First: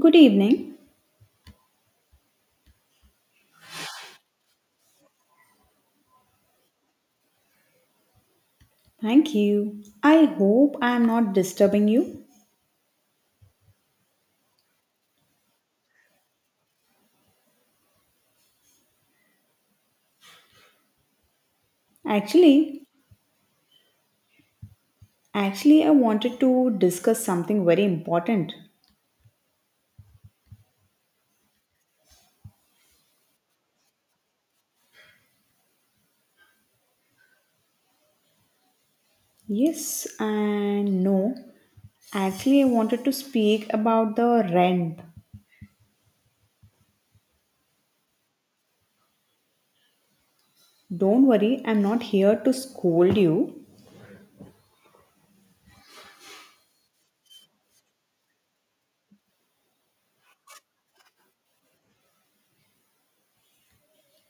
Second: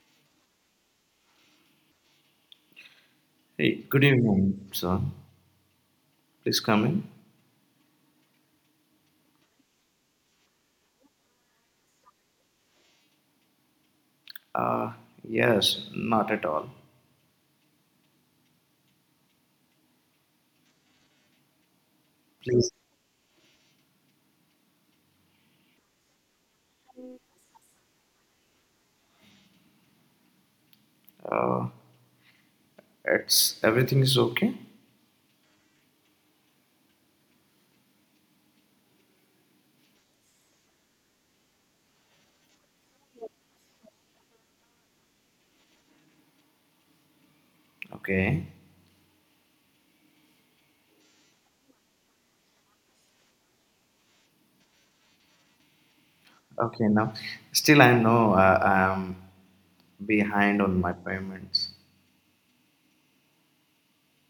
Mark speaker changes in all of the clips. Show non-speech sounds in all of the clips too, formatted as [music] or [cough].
Speaker 1: Good evening.
Speaker 2: Hey, good evening, sir. Please come in.
Speaker 1: Thank you. I hope I am not disturbing you.
Speaker 2: Uh, yes, not at all. Please.
Speaker 1: Actually, actually, I wanted to discuss something very important.
Speaker 2: Uh, it's Everything is okay.
Speaker 1: Yes and no. Actually, I wanted to speak about the rent.
Speaker 2: Okay.
Speaker 1: Don't worry, I'm not here to scold you.
Speaker 2: Okay. Now, still, I know I'm behind on my payments.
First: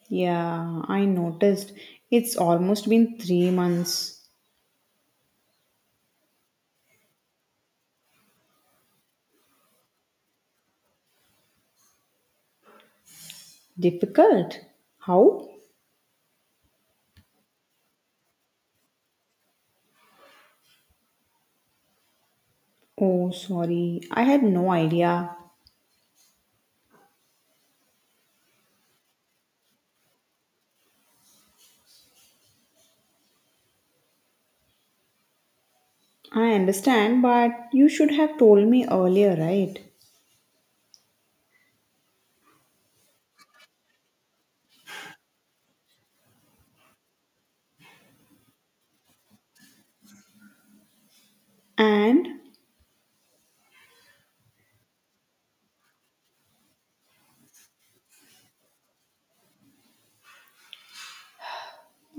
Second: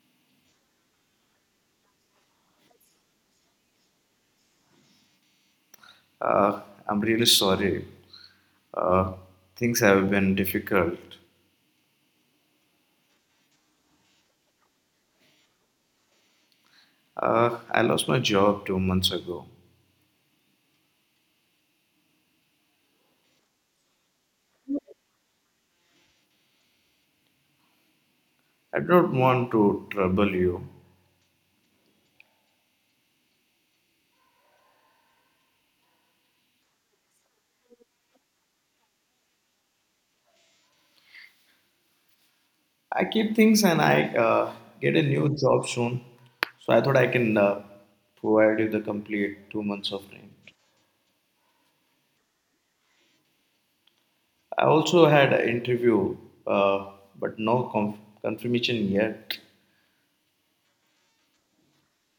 Speaker 1: Yeah, I noticed it's almost been 3 months.
Speaker 2: Uh, I'm really sorry. Uh, Things have been difficult.
Speaker 1: Difficult. How?
Speaker 2: I lost my job 2 months ago.
Speaker 1: Oh, sorry. I had no idea.
Speaker 2: I don't want to trouble you.
Speaker 1: I understand, but you should have told me earlier, right?
Speaker 2: I keep things and I get a new job soon. So I thought I can provide you the complete 2 months of time.
Speaker 1: And
Speaker 2: I also had an interview, uh, but no confirmation yet.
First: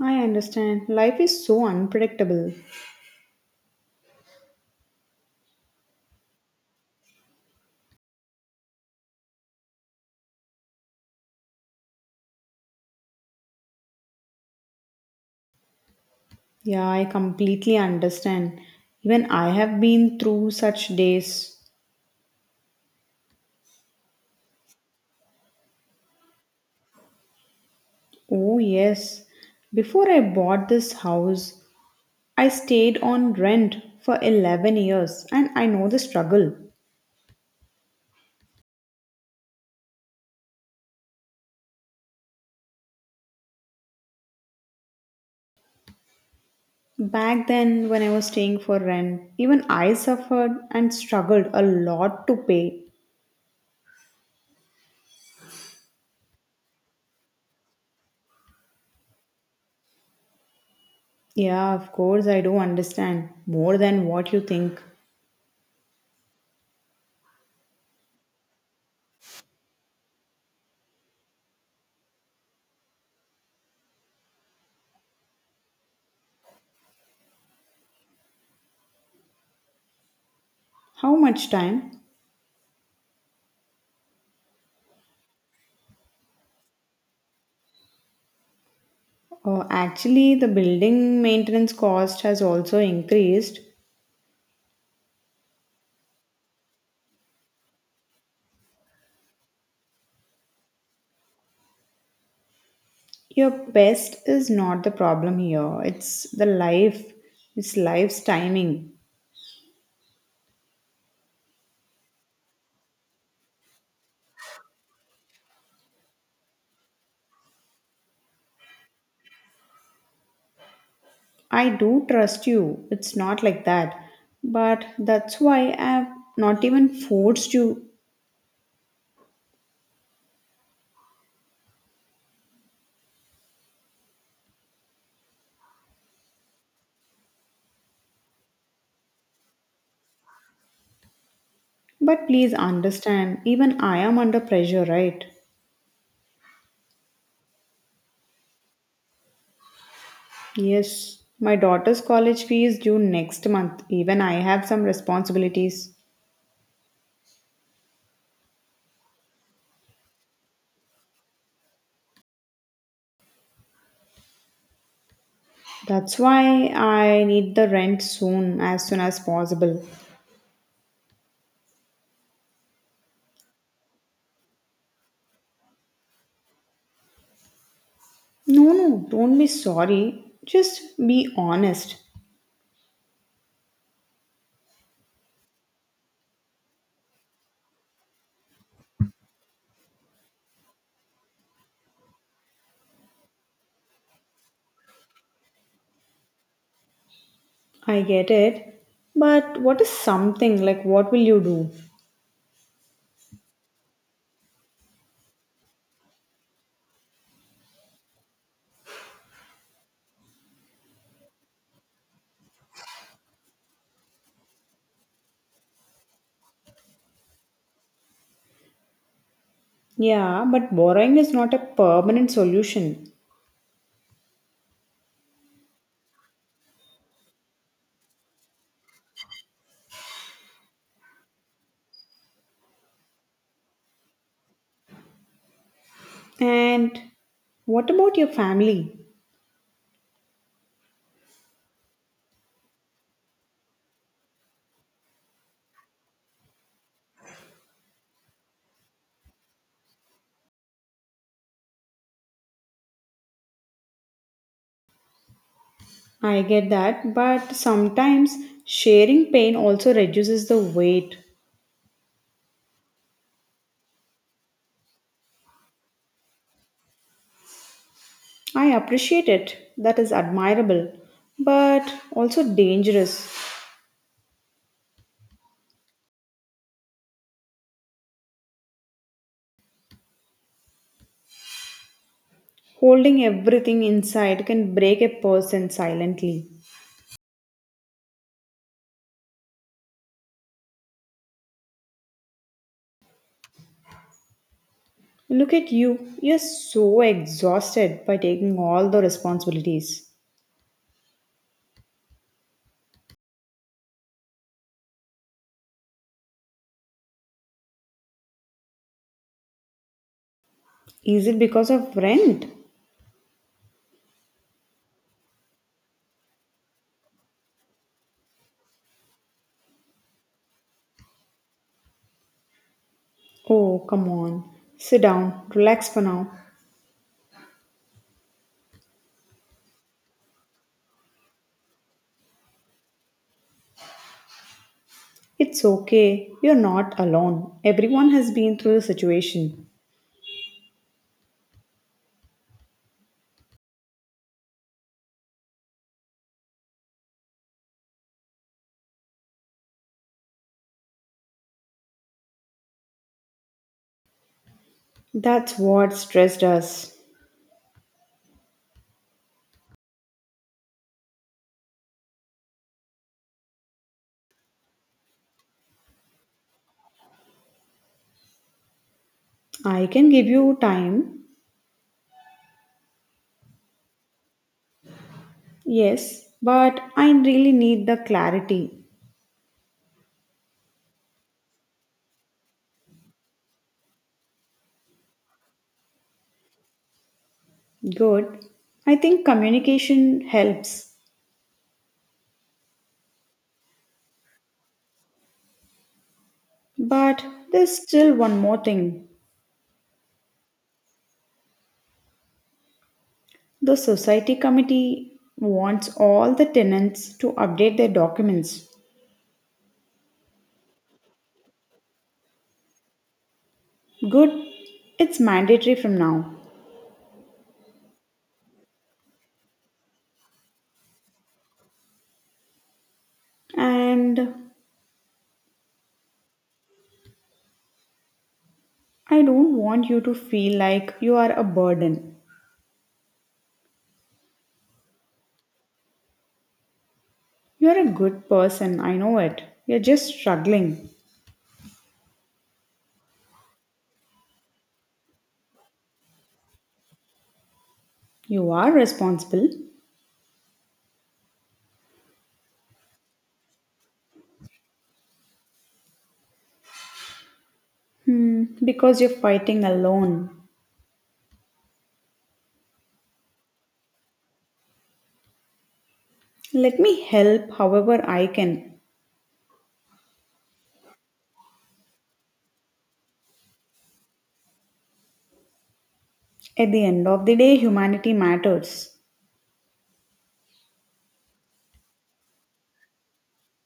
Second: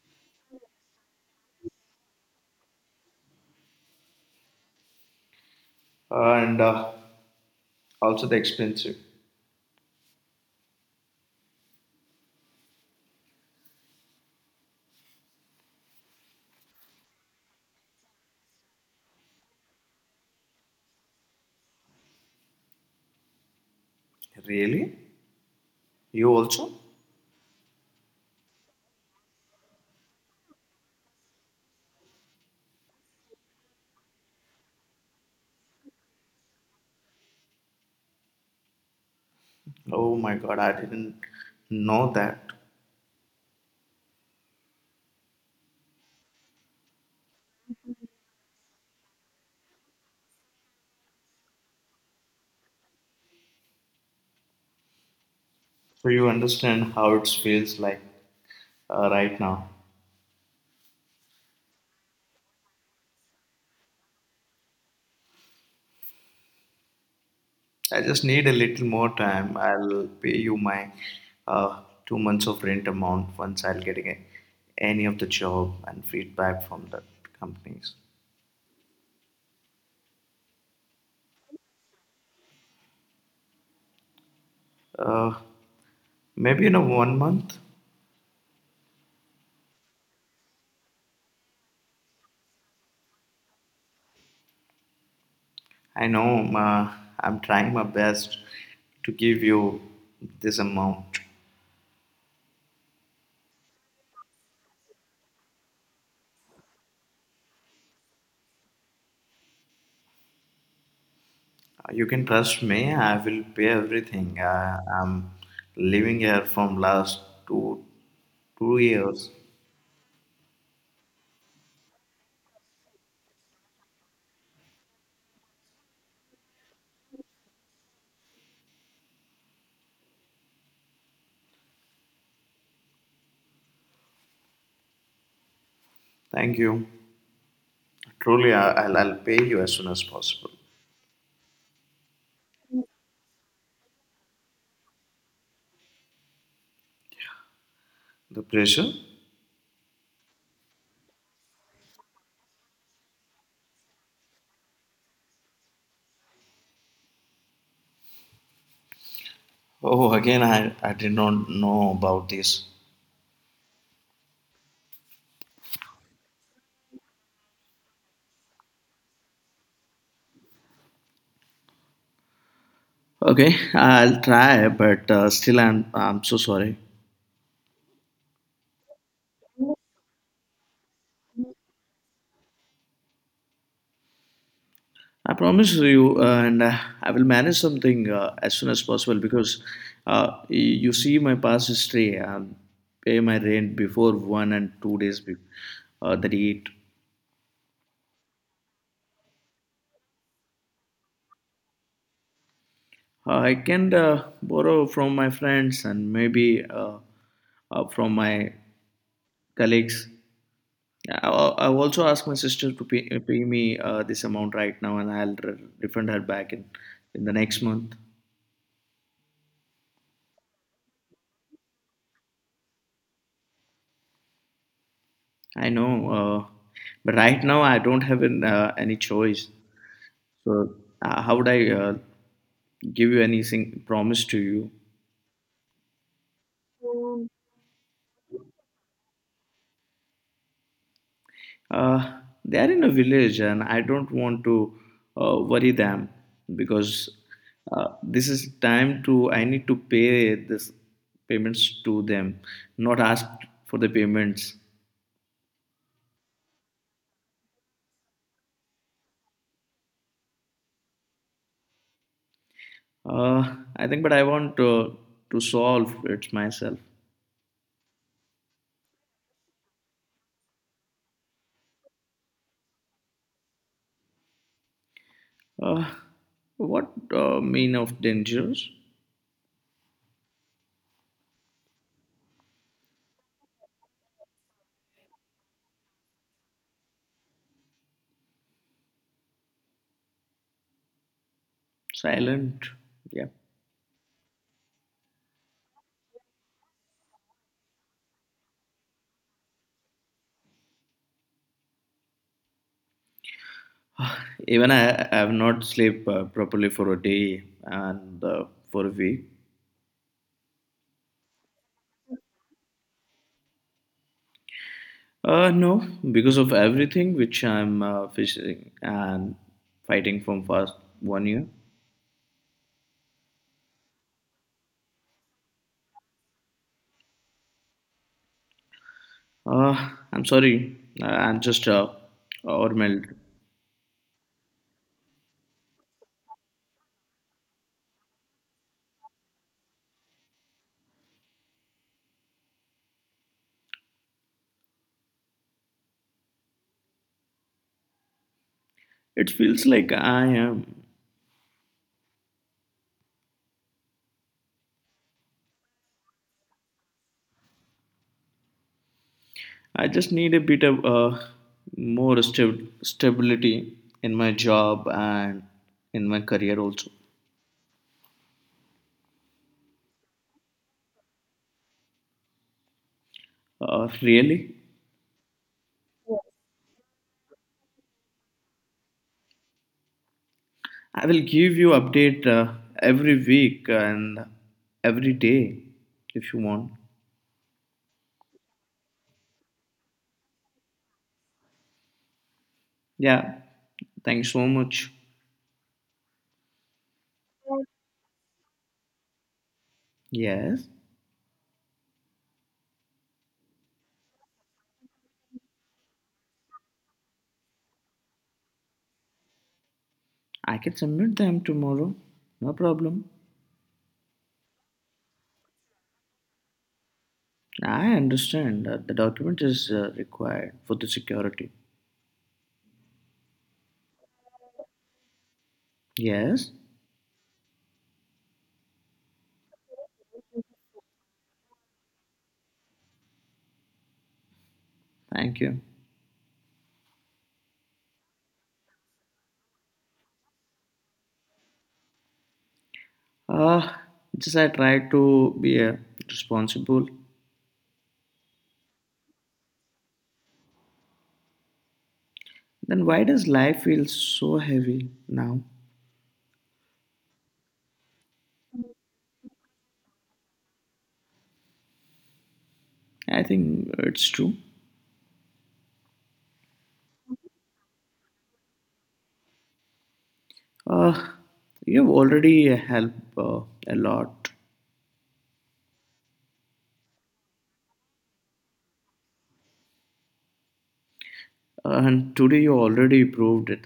Speaker 1: I understand. Life is so unpredictable.
Speaker 2: And also the expensive.
Speaker 1: Yeah, I completely understand. Even I have been through such days.
Speaker 2: Really? You also?
Speaker 1: Oh, yes. Before I bought this house, I stayed on rent for 11 years and I know the struggle.
Speaker 2: Oh my god, I didn't know that.
Speaker 1: Back then, when I was staying for rent, even I suffered and struggled a lot to pay.
Speaker 2: So you understand how it feels like right now.
Speaker 1: Yeah, of course, I do understand more than what you think.
Speaker 2: I just need a little more time. I'll pay you my 2 months of rent amount once I'll getting a, any of the job and feedback from the companies.
Speaker 1: How much time?
Speaker 2: Uh, Maybe in a 1 month.
Speaker 1: Oh, actually, the building maintenance cost has also increased.
Speaker 2: I know, I'm trying my best to give you this amount.
Speaker 1: Your pest is not the problem here, it's the life, it's life's timing.
Speaker 2: You can trust me. I will pay everything. I'm living here from last two two years.
Speaker 1: I do trust you, it's not like that. But that's why I've not even forced you.
Speaker 2: Thank you. Truly, I'll pay you as soon as possible.
Speaker 1: But please understand, even I am under pressure, right?
Speaker 2: The pressure?
Speaker 1: Yes, my daughter's college fee is due next month. Even I have some responsibilities.
Speaker 2: Oh, again, I did not know about this.
Speaker 1: That's why I need the rent soon as possible.
Speaker 2: Okay, I'll try, but still, I'm so sorry.
Speaker 1: No, no, don't be sorry. Just be honest.
Speaker 2: I promise you, and I will manage something as soon as possible because uh, y- you see my past history. I pay my rent before 1 and 2 days the date.
Speaker 1: I get it. But what is something like what will you do?
Speaker 2: I can borrow from my friends and maybe from my colleagues. Yeah, I'll also ask my sister to pay, pay me this amount right now, and I'll refund her back in the next month.
Speaker 1: Yeah, but borrowing is not a permanent solution.
Speaker 2: I know, but right now I don't have any choice. So how would I give you anything promise to you?
Speaker 1: And what about your family?
Speaker 2: Uh, they are in a village, and I don't want to worry them because this is time to. I need to pay this payments to them, not ask for the payments.
Speaker 1: I get that, but sometimes sharing pain also reduces the weight.
Speaker 2: I think, but I want to solve it myself.
Speaker 1: I appreciate it. That is admirable, but also dangerous.
Speaker 2: Uh, what mean of dangers?
Speaker 1: Holding everything inside can break a person silently.
Speaker 2: Silent. Yeah.
Speaker 1: Look at you. You're so exhausted by taking all the responsibilities.
Speaker 2: Even I have not slept properly for a day and for a week.
Speaker 1: Is it because of rent?
Speaker 2: No, because of everything which I'm facing and fighting from past 1 year.
Speaker 1: Oh, come on. Sit down. Relax for now.
Speaker 2: I'm sorry. I'm just overwhelmed.
Speaker 1: It's okay. You're not alone. Everyone has been through the situation.
Speaker 2: It feels like I am.
Speaker 1: That's what stressed us.
Speaker 2: I just need a bit of more stability in my job and in my career also.
Speaker 1: I can give you time.
Speaker 2: Really,
Speaker 1: Yes, but I really need the clarity.
Speaker 2: I will give you update every week and every day if you want.
Speaker 1: Good. I think communication helps.
Speaker 2: Yeah, thanks so much.
Speaker 1: But there's still one more thing.
Speaker 2: Yes,
Speaker 1: The society committee wants all the tenants to update their documents.
Speaker 2: I can submit them tomorrow. No problem.
Speaker 1: Good. It's mandatory from now.
Speaker 2: I understand that the document is required for the security.
Speaker 1: And
Speaker 2: Yes,
Speaker 1: I don't want you to feel like you are a burden.
Speaker 2: thank you.
Speaker 1: You're a good person, I know it. You're just struggling.
Speaker 2: Ah, just I try to be responsible.
Speaker 1: You are responsible.
Speaker 2: Then why does life feel so heavy now?
Speaker 1: Hmm, because you're fighting alone.
Speaker 2: I think it's true.
Speaker 1: Let me help however I can.
Speaker 2: Uh, you've already helped a lot.
Speaker 1: At the end of the day, humanity matters.
Speaker 2: Ah, and today you already proved it.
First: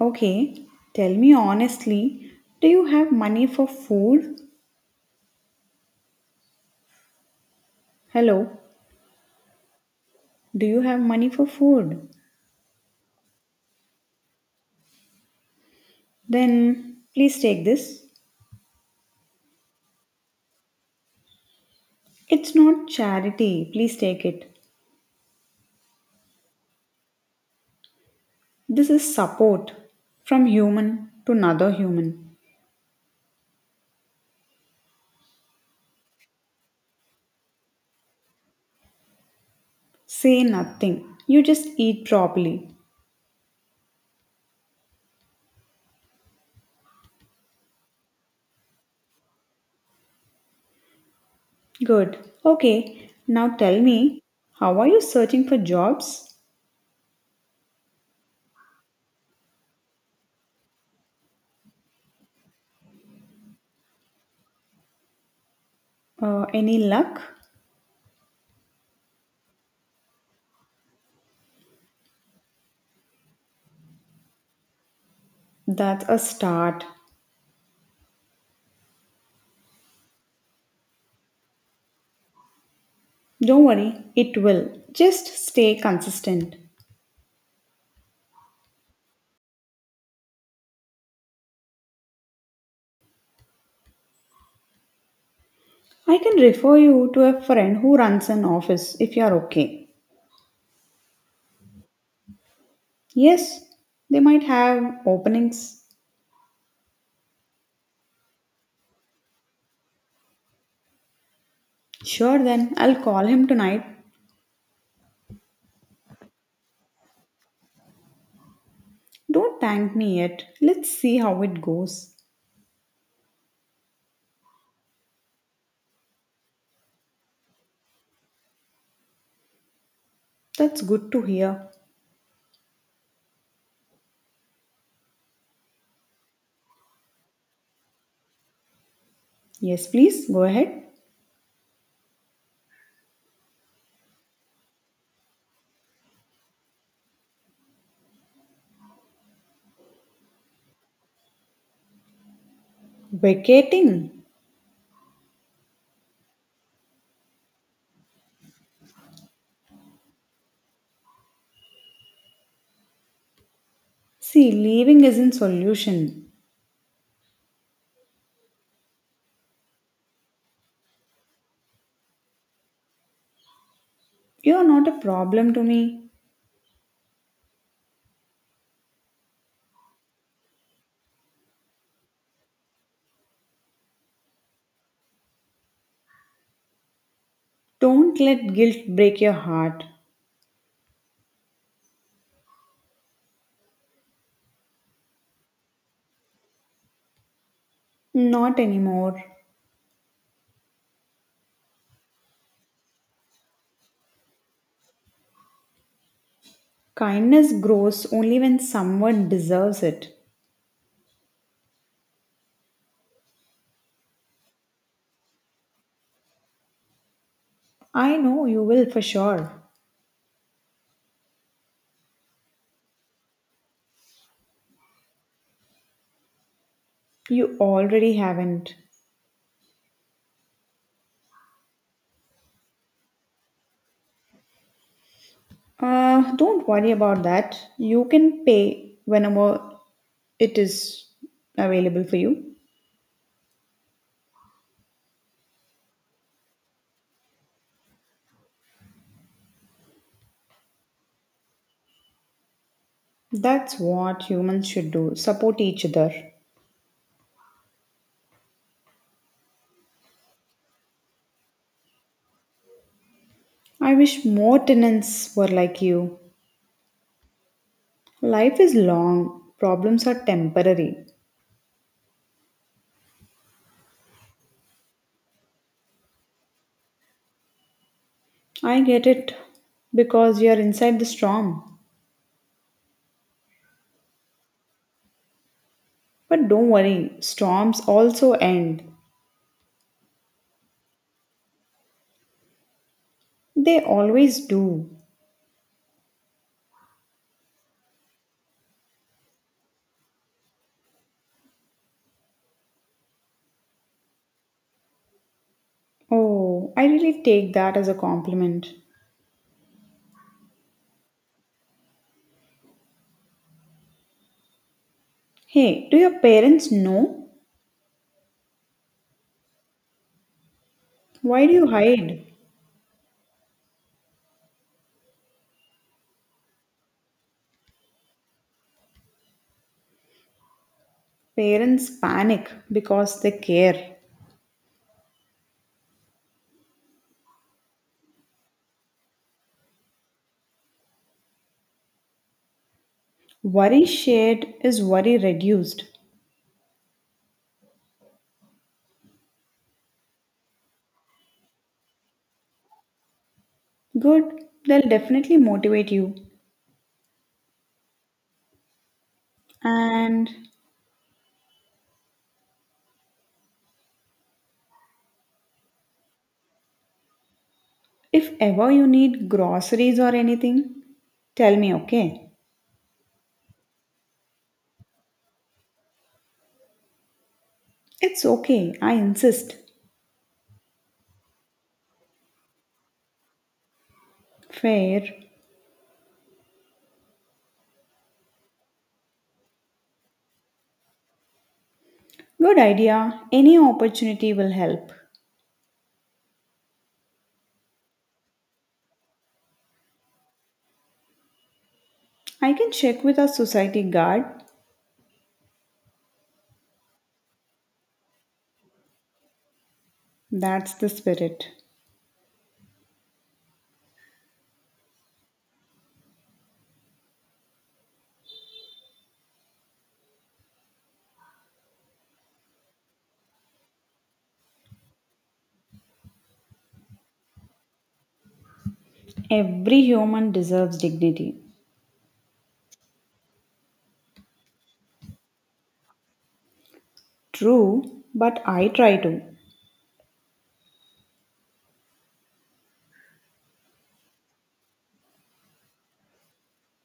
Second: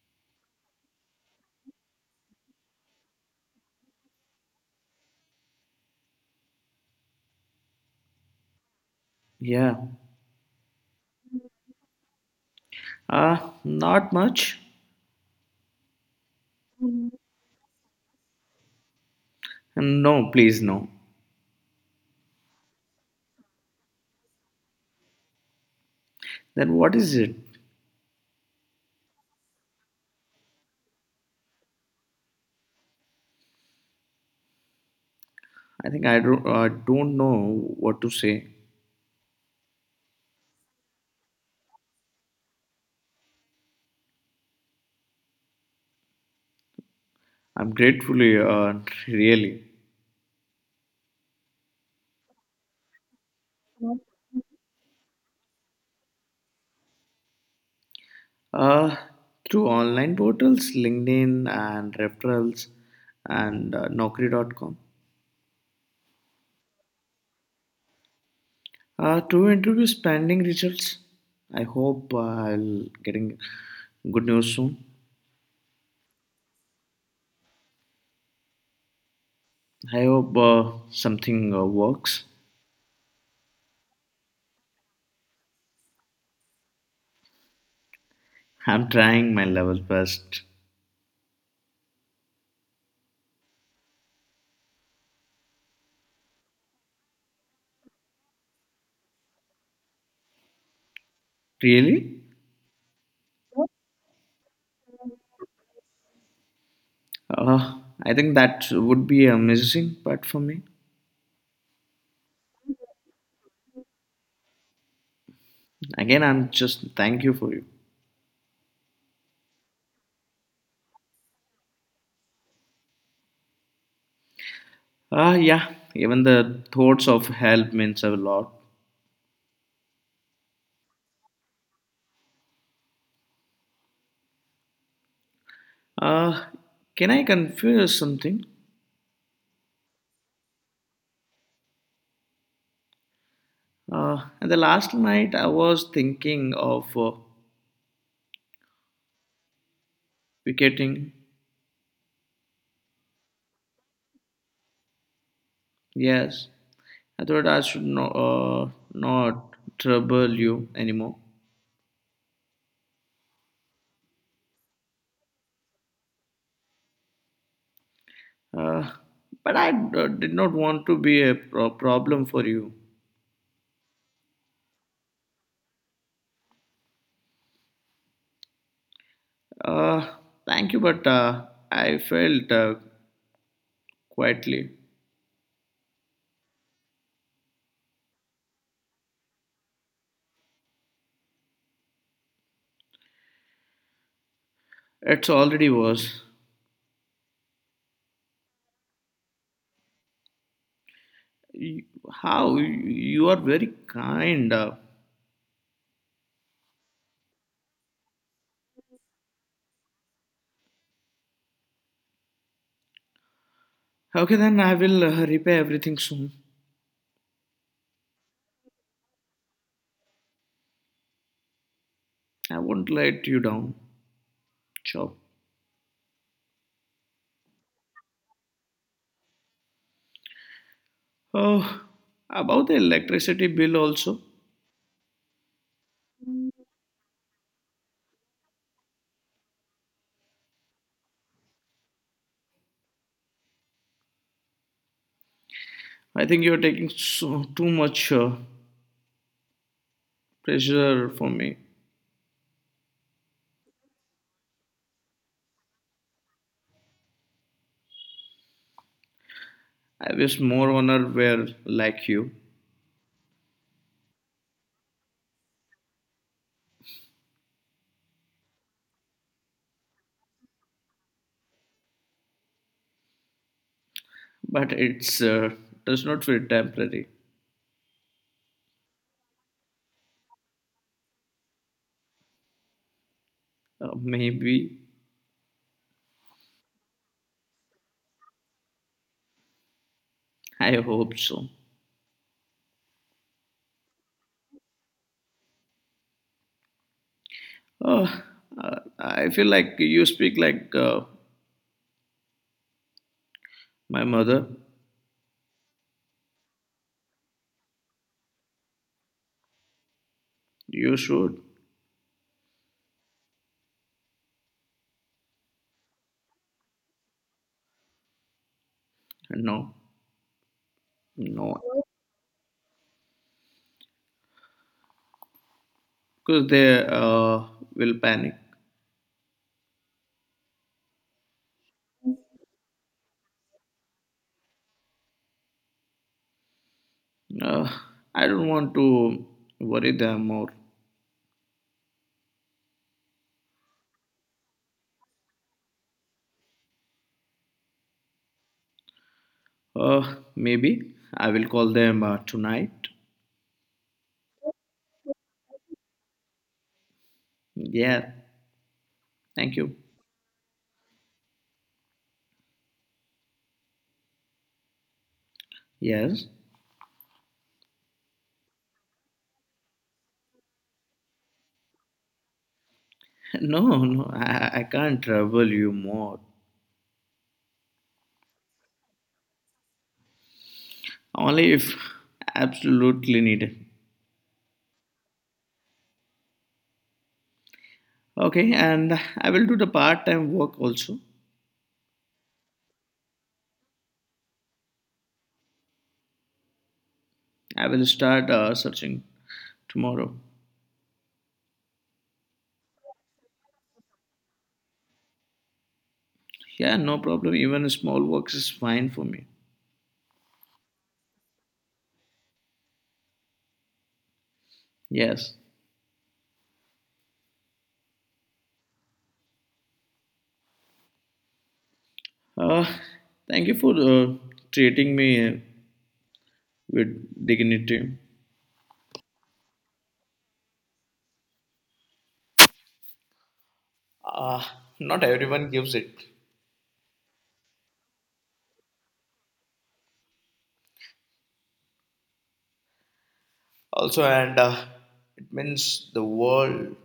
Speaker 1: Okay, tell me honestly, do you have money for food? Hello,
Speaker 2: Yeah.
Speaker 1: do you have money for food?
Speaker 2: Uh, Not much.
Speaker 1: Then please take this.
Speaker 2: And no, please no.
Speaker 1: It's not charity, please take it.
Speaker 2: Then what is it?
Speaker 1: This is support from human to another human.
Speaker 2: I think I don't. I don't know what to say.
Speaker 1: Say nothing, you just eat properly.
Speaker 2: I'm grateful. Really.
Speaker 1: Good. Okay, now tell me, how are you searching for jobs?
Speaker 2: Uh, Through online portals, LinkedIn and referrals and Naukri.com.
Speaker 1: Any luck?
Speaker 2: To interview pending results. I hope I'll getting good news soon.
Speaker 1: That's a start.
Speaker 2: I hope something works.
Speaker 1: Don't worry, it will. Just stay consistent.
Speaker 2: I'm trying my level best.
Speaker 1: I can refer you to a friend who runs an office if you're okay.
Speaker 2: Really?
Speaker 1: Yes, they might have openings.
Speaker 2: Uh, I think that would be amazing part for me.
Speaker 1: Sure, then I'll call him tonight.
Speaker 2: Again, I'm just thank you for you.
Speaker 1: Don't thank me yet. Let's see how it goes.
Speaker 2: Ah, yeah. Even the thoughts of help means a lot.
Speaker 1: That's good to hear.
Speaker 2: Uh, can I confuse something?
Speaker 1: Yes, please go ahead.
Speaker 2: And the last night I was thinking of picketing.
Speaker 1: Vacating.
Speaker 2: Yes, I thought I should not trouble you anymore.
Speaker 1: See, leaving isn't solution.
Speaker 2: Uh, but I did not want to be a problem for you.
Speaker 1: You're not a problem to me.
Speaker 2: Uh, Thank you, but I felt quietly.
Speaker 1: Don't let guilt break your heart.
Speaker 2: It's already was.
Speaker 1: Not anymore.
Speaker 2: How you are very kind.
Speaker 1: Kindness grows only when someone deserves it.
Speaker 2: Okay, then I will repay everything soon.
Speaker 1: I know you will for sure.
Speaker 2: I won't let you down, Chop.
Speaker 1: You already haven't.
Speaker 2: Oh, about the electricity bill also.
Speaker 1: Don't worry about that. You can pay whenever it is available for you.
Speaker 2: I think you're taking so, too much pressure for me.
Speaker 1: That's what humans should do, support each other.
Speaker 2: I wish more honor were like you,
Speaker 1: I wish more tenants were like you. Life is long, problems are temporary.
Speaker 2: but it's does not feel temporary.
Speaker 1: I get it because you are inside the storm.
Speaker 2: Maybe
Speaker 1: But don't worry, storms also end.
Speaker 2: I hope so.
Speaker 1: They always do.
Speaker 2: Oh, I feel like you speak like my mother.
Speaker 1: Oh, I really take that as a compliment.
Speaker 2: You should.
Speaker 1: Hey, do your parents know?
Speaker 2: No,
Speaker 1: Why do
Speaker 2: no,
Speaker 1: you hide?
Speaker 2: because they will panic.
Speaker 1: Parents panic because they care.
Speaker 2: Uh, I don't want to worry them or
Speaker 1: Worry shared is worry reduced.
Speaker 2: maybe I will call them tonight.
Speaker 1: Good, they'll definitely motivate you.
Speaker 2: Yeah, thank you.
Speaker 1: And
Speaker 2: Yes. [laughs]
Speaker 1: if ever you need groceries or anything, tell me, okay?
Speaker 2: No, no, I can't trouble you more.
Speaker 1: It's okay, I insist.
Speaker 2: Only if absolutely needed.
Speaker 1: Fair.
Speaker 2: Okay, and I will do the part time work also.
Speaker 1: Good idea. Any opportunity will help.
Speaker 2: I will start searching tomorrow.
Speaker 1: I can check with our society guard.
Speaker 2: Yeah, no problem. Even small works is fine for me.
Speaker 1: That's the spirit.
Speaker 2: Yes. Uh, Thank you for treating me with dignity.
Speaker 1: Every human deserves dignity.
Speaker 2: uh, Not everyone gives it
Speaker 1: True, but I try to.
Speaker 2: also and it means the world.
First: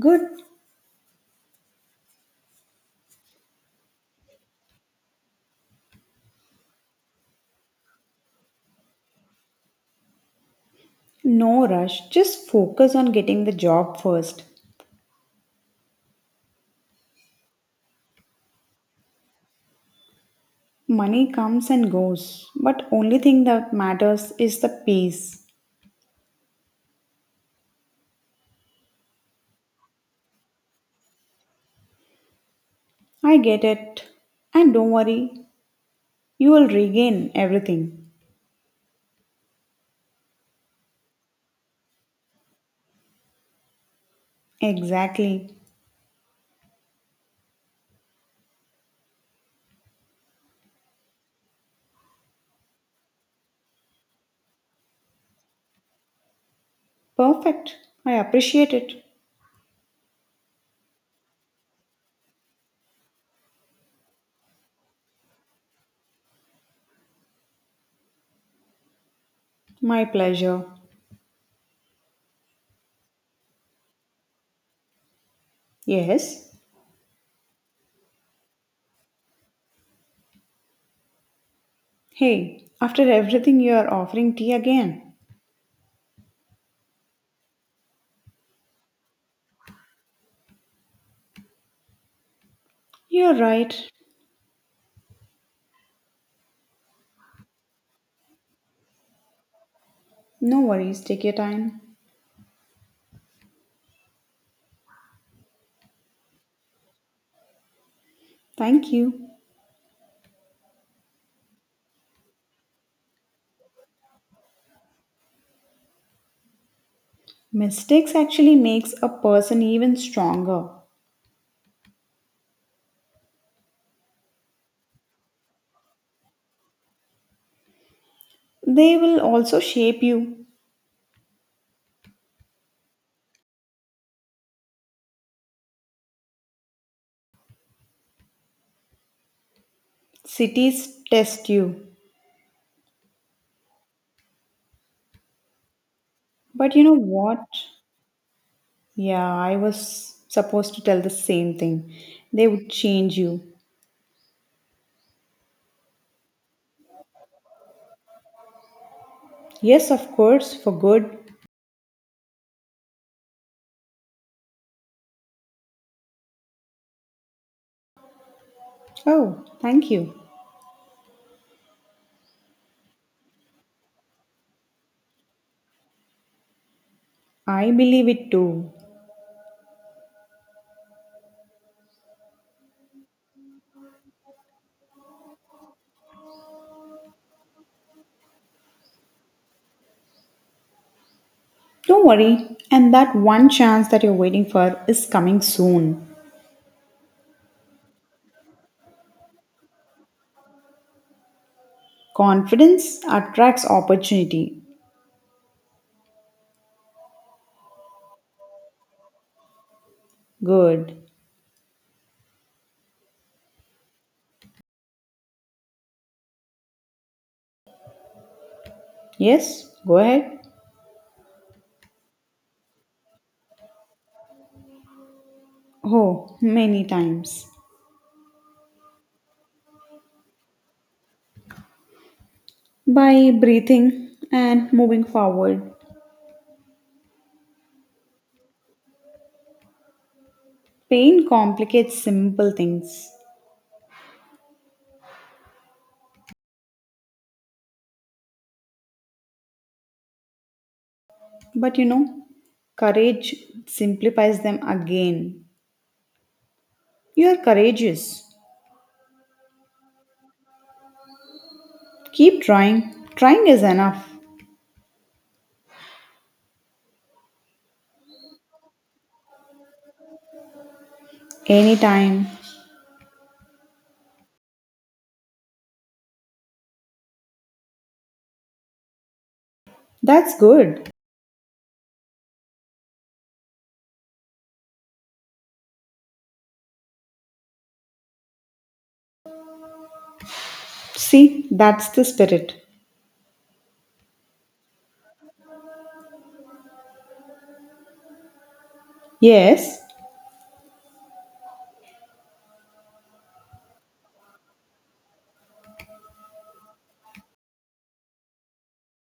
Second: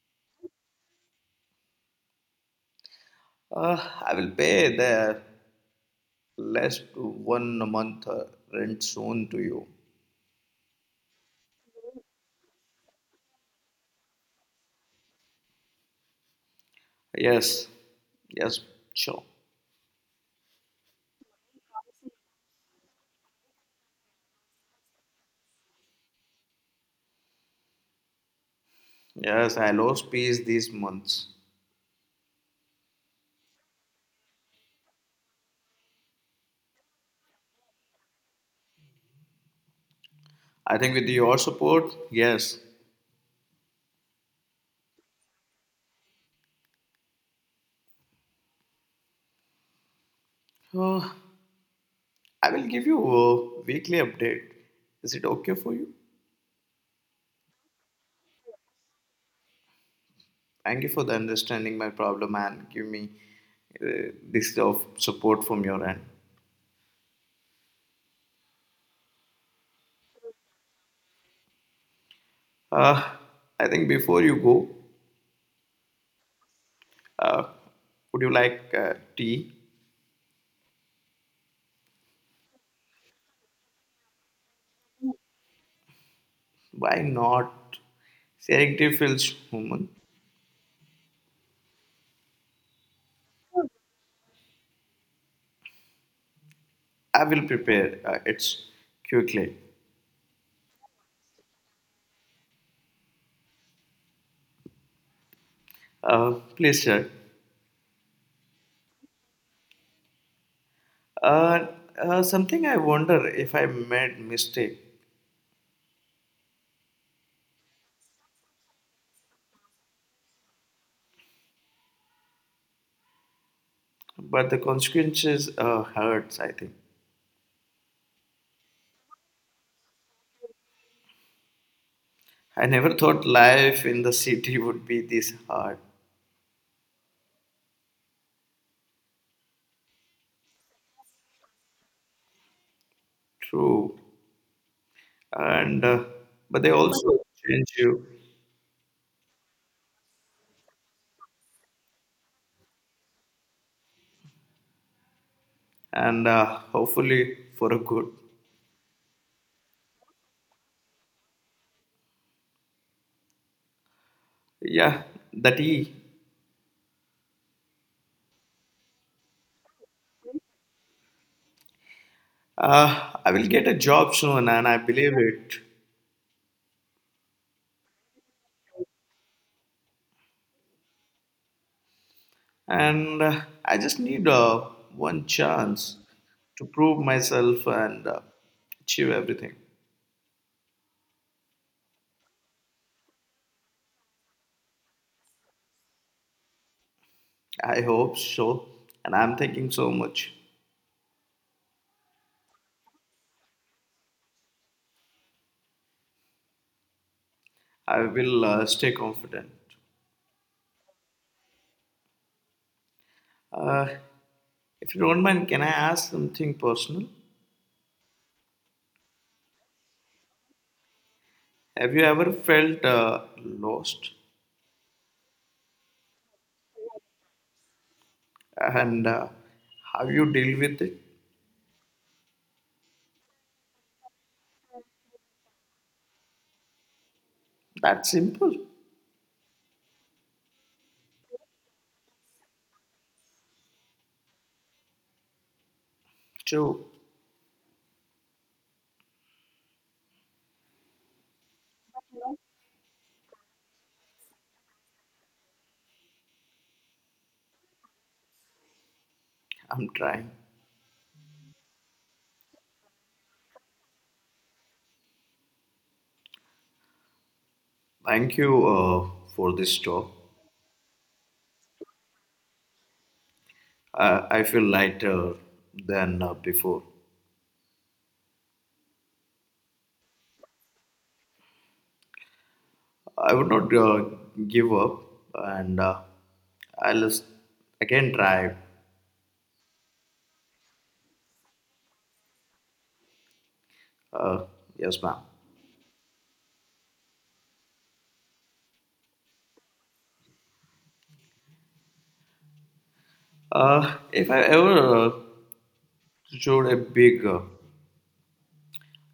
Speaker 1: Good.
Speaker 2: uh, I will pay their less to 1 month rent soon to you.
Speaker 1: No rush. Just focus on getting the job first.
Speaker 2: Yes, yes, sure.
Speaker 1: Money comes and goes, but only thing that matters is the peace.
Speaker 2: Yes, I lost peace these months.
Speaker 1: I get it. And don't worry, you will regain everything.
Speaker 2: I think with your support, yes.
Speaker 1: Exactly.
Speaker 2: Uh, I will give you a weekly update. Is it okay for you?
Speaker 1: Perfect. I appreciate it.
Speaker 2: Thank you for the understanding my problem and give me this of support from your end.
Speaker 1: My pleasure.
Speaker 2: Uh, I think before you go,
Speaker 1: Yes.
Speaker 2: uh, would you like tea?
Speaker 1: Hey, after everything, you are offering tea again.
Speaker 2: Why not? Sharing tea feels human.
Speaker 1: You're right.
Speaker 2: I will prepare it quickly.
Speaker 1: No worries, take your time.
Speaker 2: Please, sir.
Speaker 1: Thank you.
Speaker 2: Uh, Something I wonder if I made mistake,
Speaker 1: Mistakes actually makes a person even stronger.
Speaker 2: but the consequences hurts. I think
Speaker 1: They will also shape you.
Speaker 2: I never thought life in the city would be this hard.
Speaker 1: Cities test you.
Speaker 2: True, and but they
Speaker 1: But you know
Speaker 2: also
Speaker 1: what?
Speaker 2: [laughs] change you,
Speaker 1: Yeah, I was supposed to tell the same thing. They would change you.
Speaker 2: and hopefully for a good.
Speaker 1: Yes, of course, for good.
Speaker 2: Yeah, that E.
Speaker 1: Oh, thank you.
Speaker 2: I will get a job soon, and I believe it.
Speaker 1: I believe it too.
Speaker 2: And I just need one chance to prove myself and achieve everything.
Speaker 1: Don't worry, and that one chance that you're waiting for is coming soon.
Speaker 2: I hope so, and I'm thinking so much.
Speaker 1: Confidence attracts opportunity.
Speaker 2: I will stay confident.
Speaker 1: Good.
Speaker 2: Uh, if you don't mind, can I ask something personal?
Speaker 1: Yes, go ahead.
Speaker 2: Have you ever felt lost,
Speaker 1: Oh, many times.
Speaker 2: and how you deal with it?
Speaker 1: By breathing and moving forward,
Speaker 2: That's simple.
Speaker 1: pain complicates simple things.
Speaker 2: So
Speaker 1: But you know, courage simplifies them again. You are courageous.
Speaker 2: I'm trying.
Speaker 1: Keep trying. Trying is enough.
Speaker 2: Thank you for this talk.
Speaker 1: Anytime.
Speaker 2: I feel lighter than before.
Speaker 1: That's good.
Speaker 2: I would not give up and I'll s- again try.
Speaker 1: See, that's the spirit.
Speaker 2: Uh, yes, ma'am.
Speaker 1: Yes,
Speaker 2: If I ever showed a big,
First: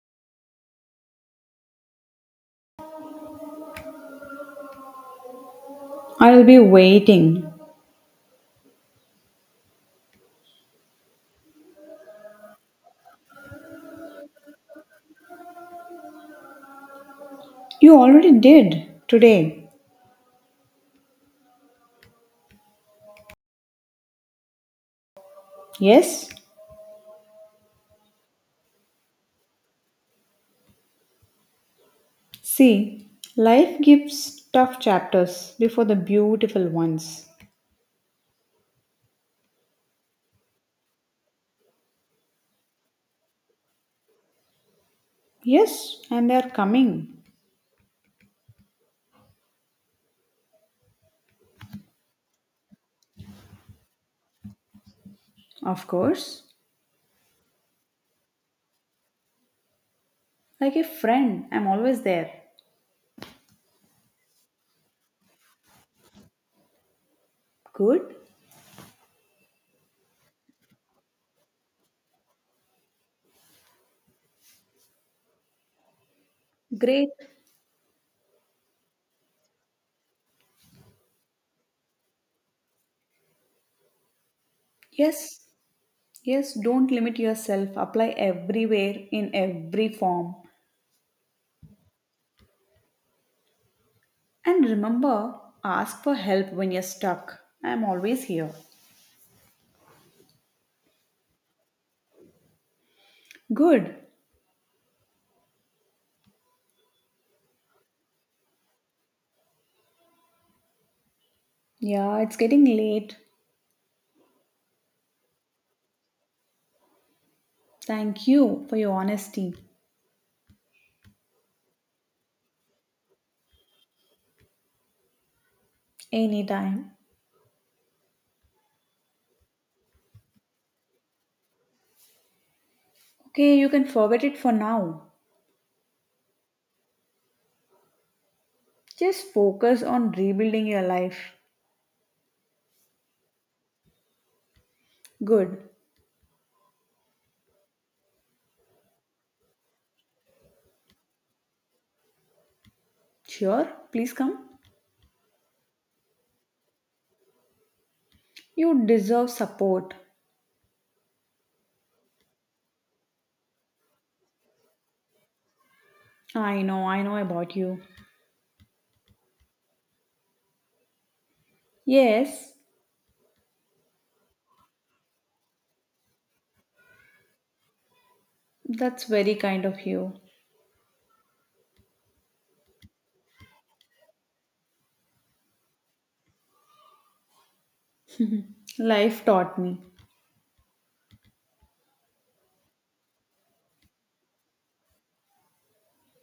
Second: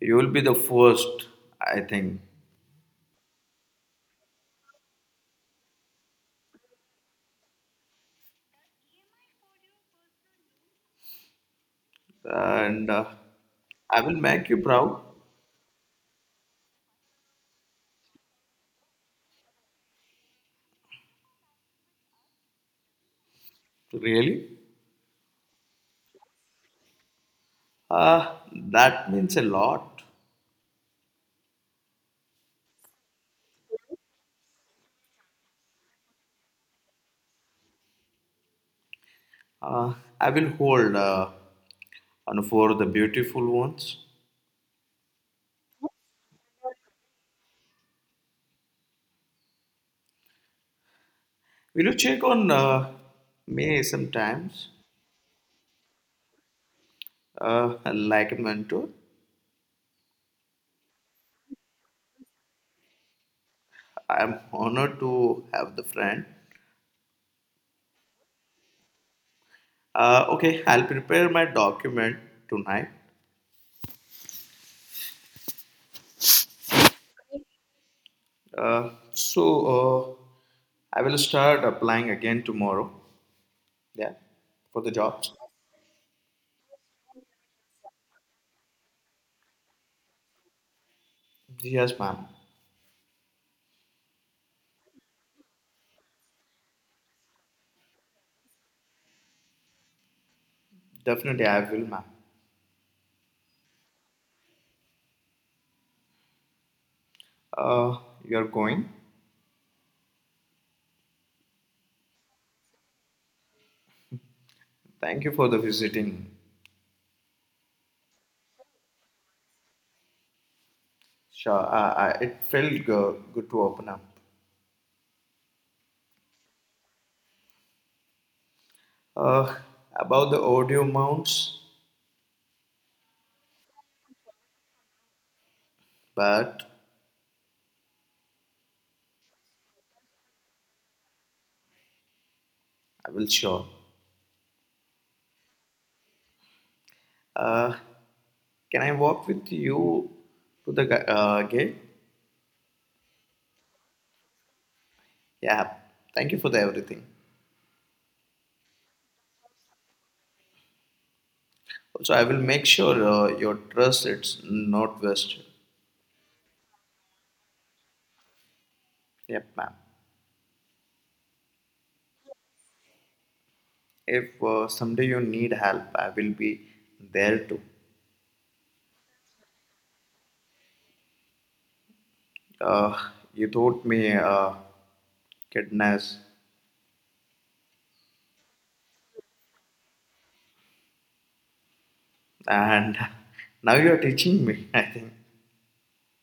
Speaker 2: you will be the first, I think.
Speaker 1: I'll be waiting.
Speaker 2: And I will make you proud,
Speaker 1: You already did today.
Speaker 2: really.
Speaker 1: Yes?
Speaker 2: Uh, that means a lot.
Speaker 1: See, life gives tough chapters before the beautiful ones.
Speaker 2: Uh, I will hold on for the beautiful ones.
Speaker 1: Yes, and they're coming.
Speaker 2: Will you check on me sometimes,
Speaker 1: Of course.
Speaker 2: like a mentor?
Speaker 1: Like a friend, I'm always there.
Speaker 2: I am honored to have the friend.
Speaker 1: Good?
Speaker 2: Okay, I'll prepare my document tonight.
Speaker 1: Great.
Speaker 2: So uh, I will start applying again tomorrow. Yeah, for the jobs.
Speaker 1: Yes. Yes, don't limit yourself. Apply everywhere in every form.
Speaker 2: Yes, ma'am.
Speaker 1: And remember, ask for help when you're stuck. I'm always here.
Speaker 2: Definitely, I will, ma'am.
Speaker 1: Good.
Speaker 2: Uh, you're going.
Speaker 1: Yeah, it's getting late.
Speaker 2: Thank you for the visiting.
Speaker 1: Thank you for your honesty.
Speaker 2: Sure, it felt good to open up.
Speaker 1: Anytime.
Speaker 2: Uh, about the audio mounts,
Speaker 1: Okay, you can forget it for now.
Speaker 2: but
Speaker 1: Just focus on rebuilding your life.
Speaker 2: I will sure.
Speaker 1: Good.
Speaker 2: Uh, can I walk with you to the gate?
Speaker 1: Sure, please come.
Speaker 2: Yeah. Thank you for the everything.
Speaker 1: You deserve support.
Speaker 2: Also, I will make sure your trust it's not wasted.
Speaker 1: I know about you.
Speaker 2: Yep, ma'am.
Speaker 1: Yes,
Speaker 2: If someday you need help, I will be there too.
Speaker 1: that's very kind of you.
Speaker 2: Uh, you taught me goodness,
Speaker 1: Life taught me.
Speaker 2: and [laughs] now you are teaching me. I think.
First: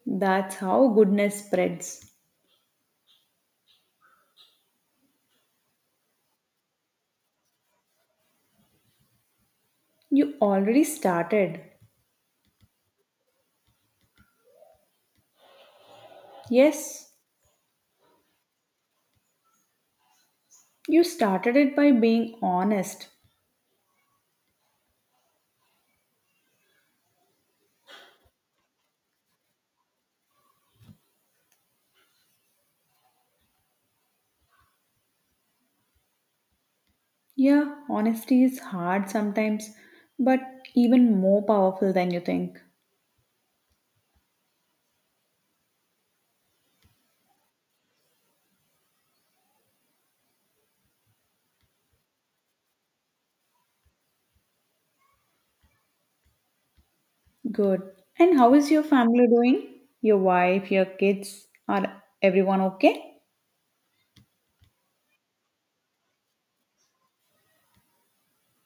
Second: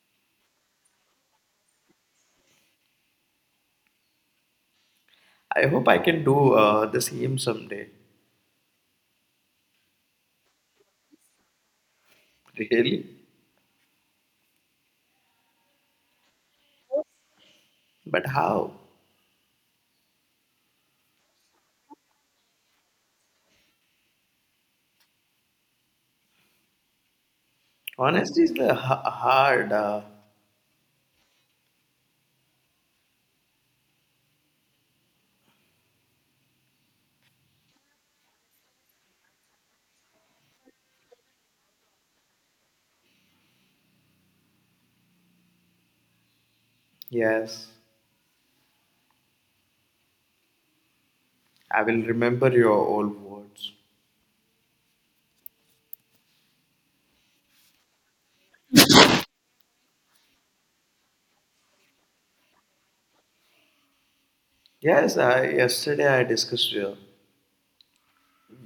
Speaker 1: That's how goodness spreads.
Speaker 2: I hope I can do the same someday.
Speaker 1: You already started.
Speaker 2: Really,
Speaker 1: Yes,
Speaker 2: but how?
Speaker 1: you started it by being honest.
Speaker 2: Honesty is the hard.
Speaker 1: Yeah, honesty is hard sometimes, but even more powerful than you think.
Speaker 2: Yes, I will remember your old words.
Speaker 1: Good. And how is your family doing? Your wife, your kids, are everyone okay?
Speaker 2: Yes, yesterday I discussed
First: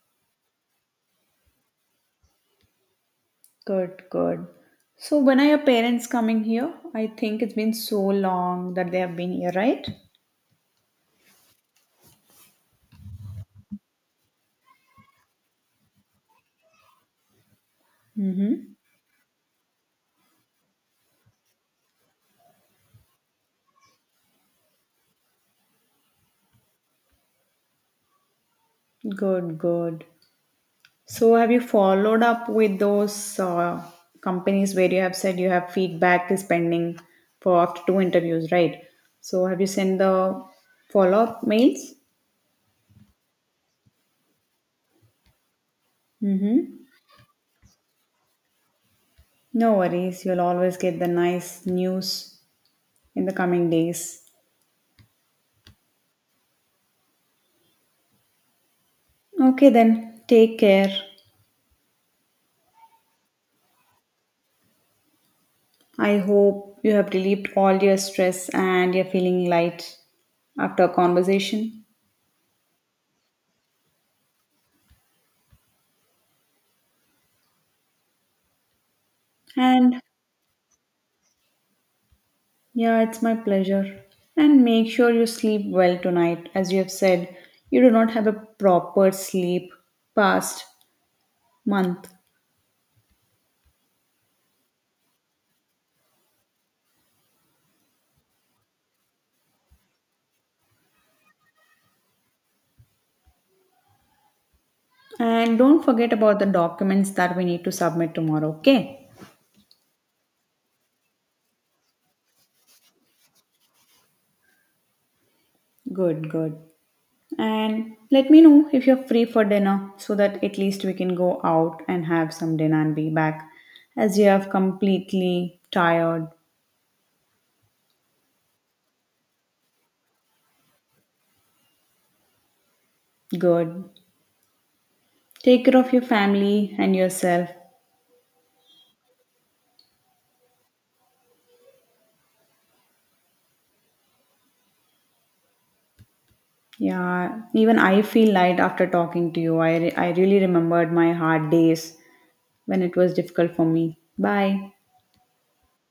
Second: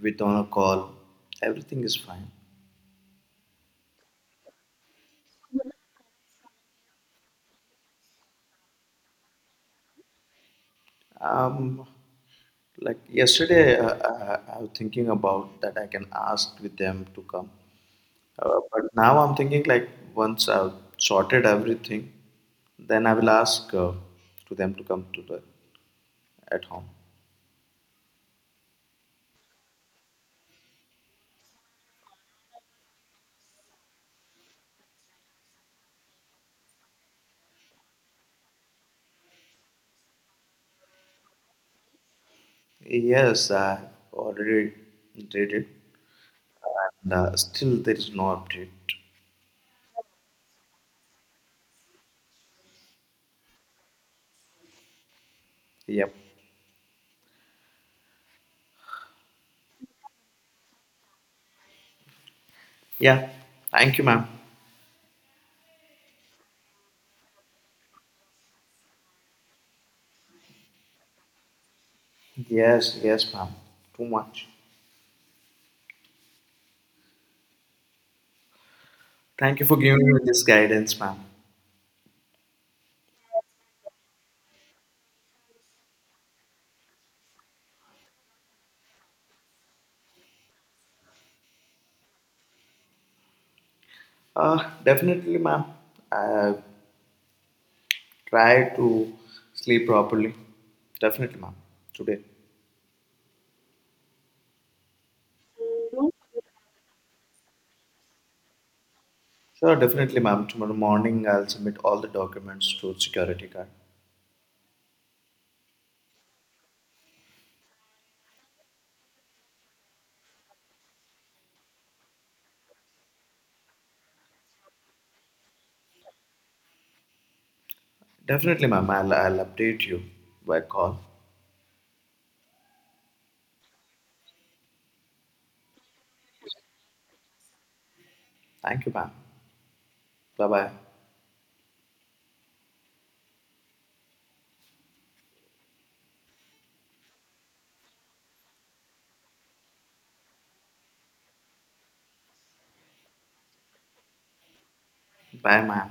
Speaker 2: with on a call. Everything is fine.
Speaker 1: Good, good. So, when are your parents coming here? I think it's been so long that they have been here, right?
Speaker 2: Um, like yesterday, I was thinking about that I can ask with them to come.
Speaker 1: Mm-hmm.
Speaker 2: But now I'm thinking like once I've sorted everything, then I will ask to them to come to the at home.
Speaker 1: Good, good. So, have you followed up with those companies where you have said you have feedback is pending for after two interviews, right? So, have you sent the follow up mails?
Speaker 2: Yes, I already did it,
Speaker 1: Mm-hmm.
Speaker 2: and still there is no update.
Speaker 1: No worries, you'll always get the nice news in the coming days.
Speaker 2: Yep.
Speaker 1: Okay, then take care.
Speaker 2: Yeah. Thank you, ma'am.
Speaker 1: I hope you have relieved all your stress and you're feeling light after our conversation.
Speaker 2: Yes, yes, ma'am. Too much. Thank you for
Speaker 1: And
Speaker 2: giving me this guidance, ma'am.
Speaker 1: yeah, it's my pleasure. And make sure you sleep well tonight. As you have said, you do not have a proper sleep past month.
Speaker 2: Definitely, ma'am. I try to sleep properly. Definitely, ma'am. Today.
Speaker 1: And don't forget about the documents that we need to submit tomorrow, okay?
Speaker 2: Sure, definitely, ma'am. Tomorrow morning, I'll submit all the documents to security guard.
Speaker 1: Good, good. And let me know if you're free for dinner so that at least we can go out and have some dinner and be back as you have completely tired.
Speaker 2: Definitely, ma'am. I'll update you by call.
Speaker 1: Good. Take care of your family and yourself.
Speaker 2: Thank you, ma'am. Bye bye.
Speaker 1: Yeah, even I feel light after talking to you. I really remembered my hard days when it was difficult for me. Bye.
Speaker 2: Bye, ma'am.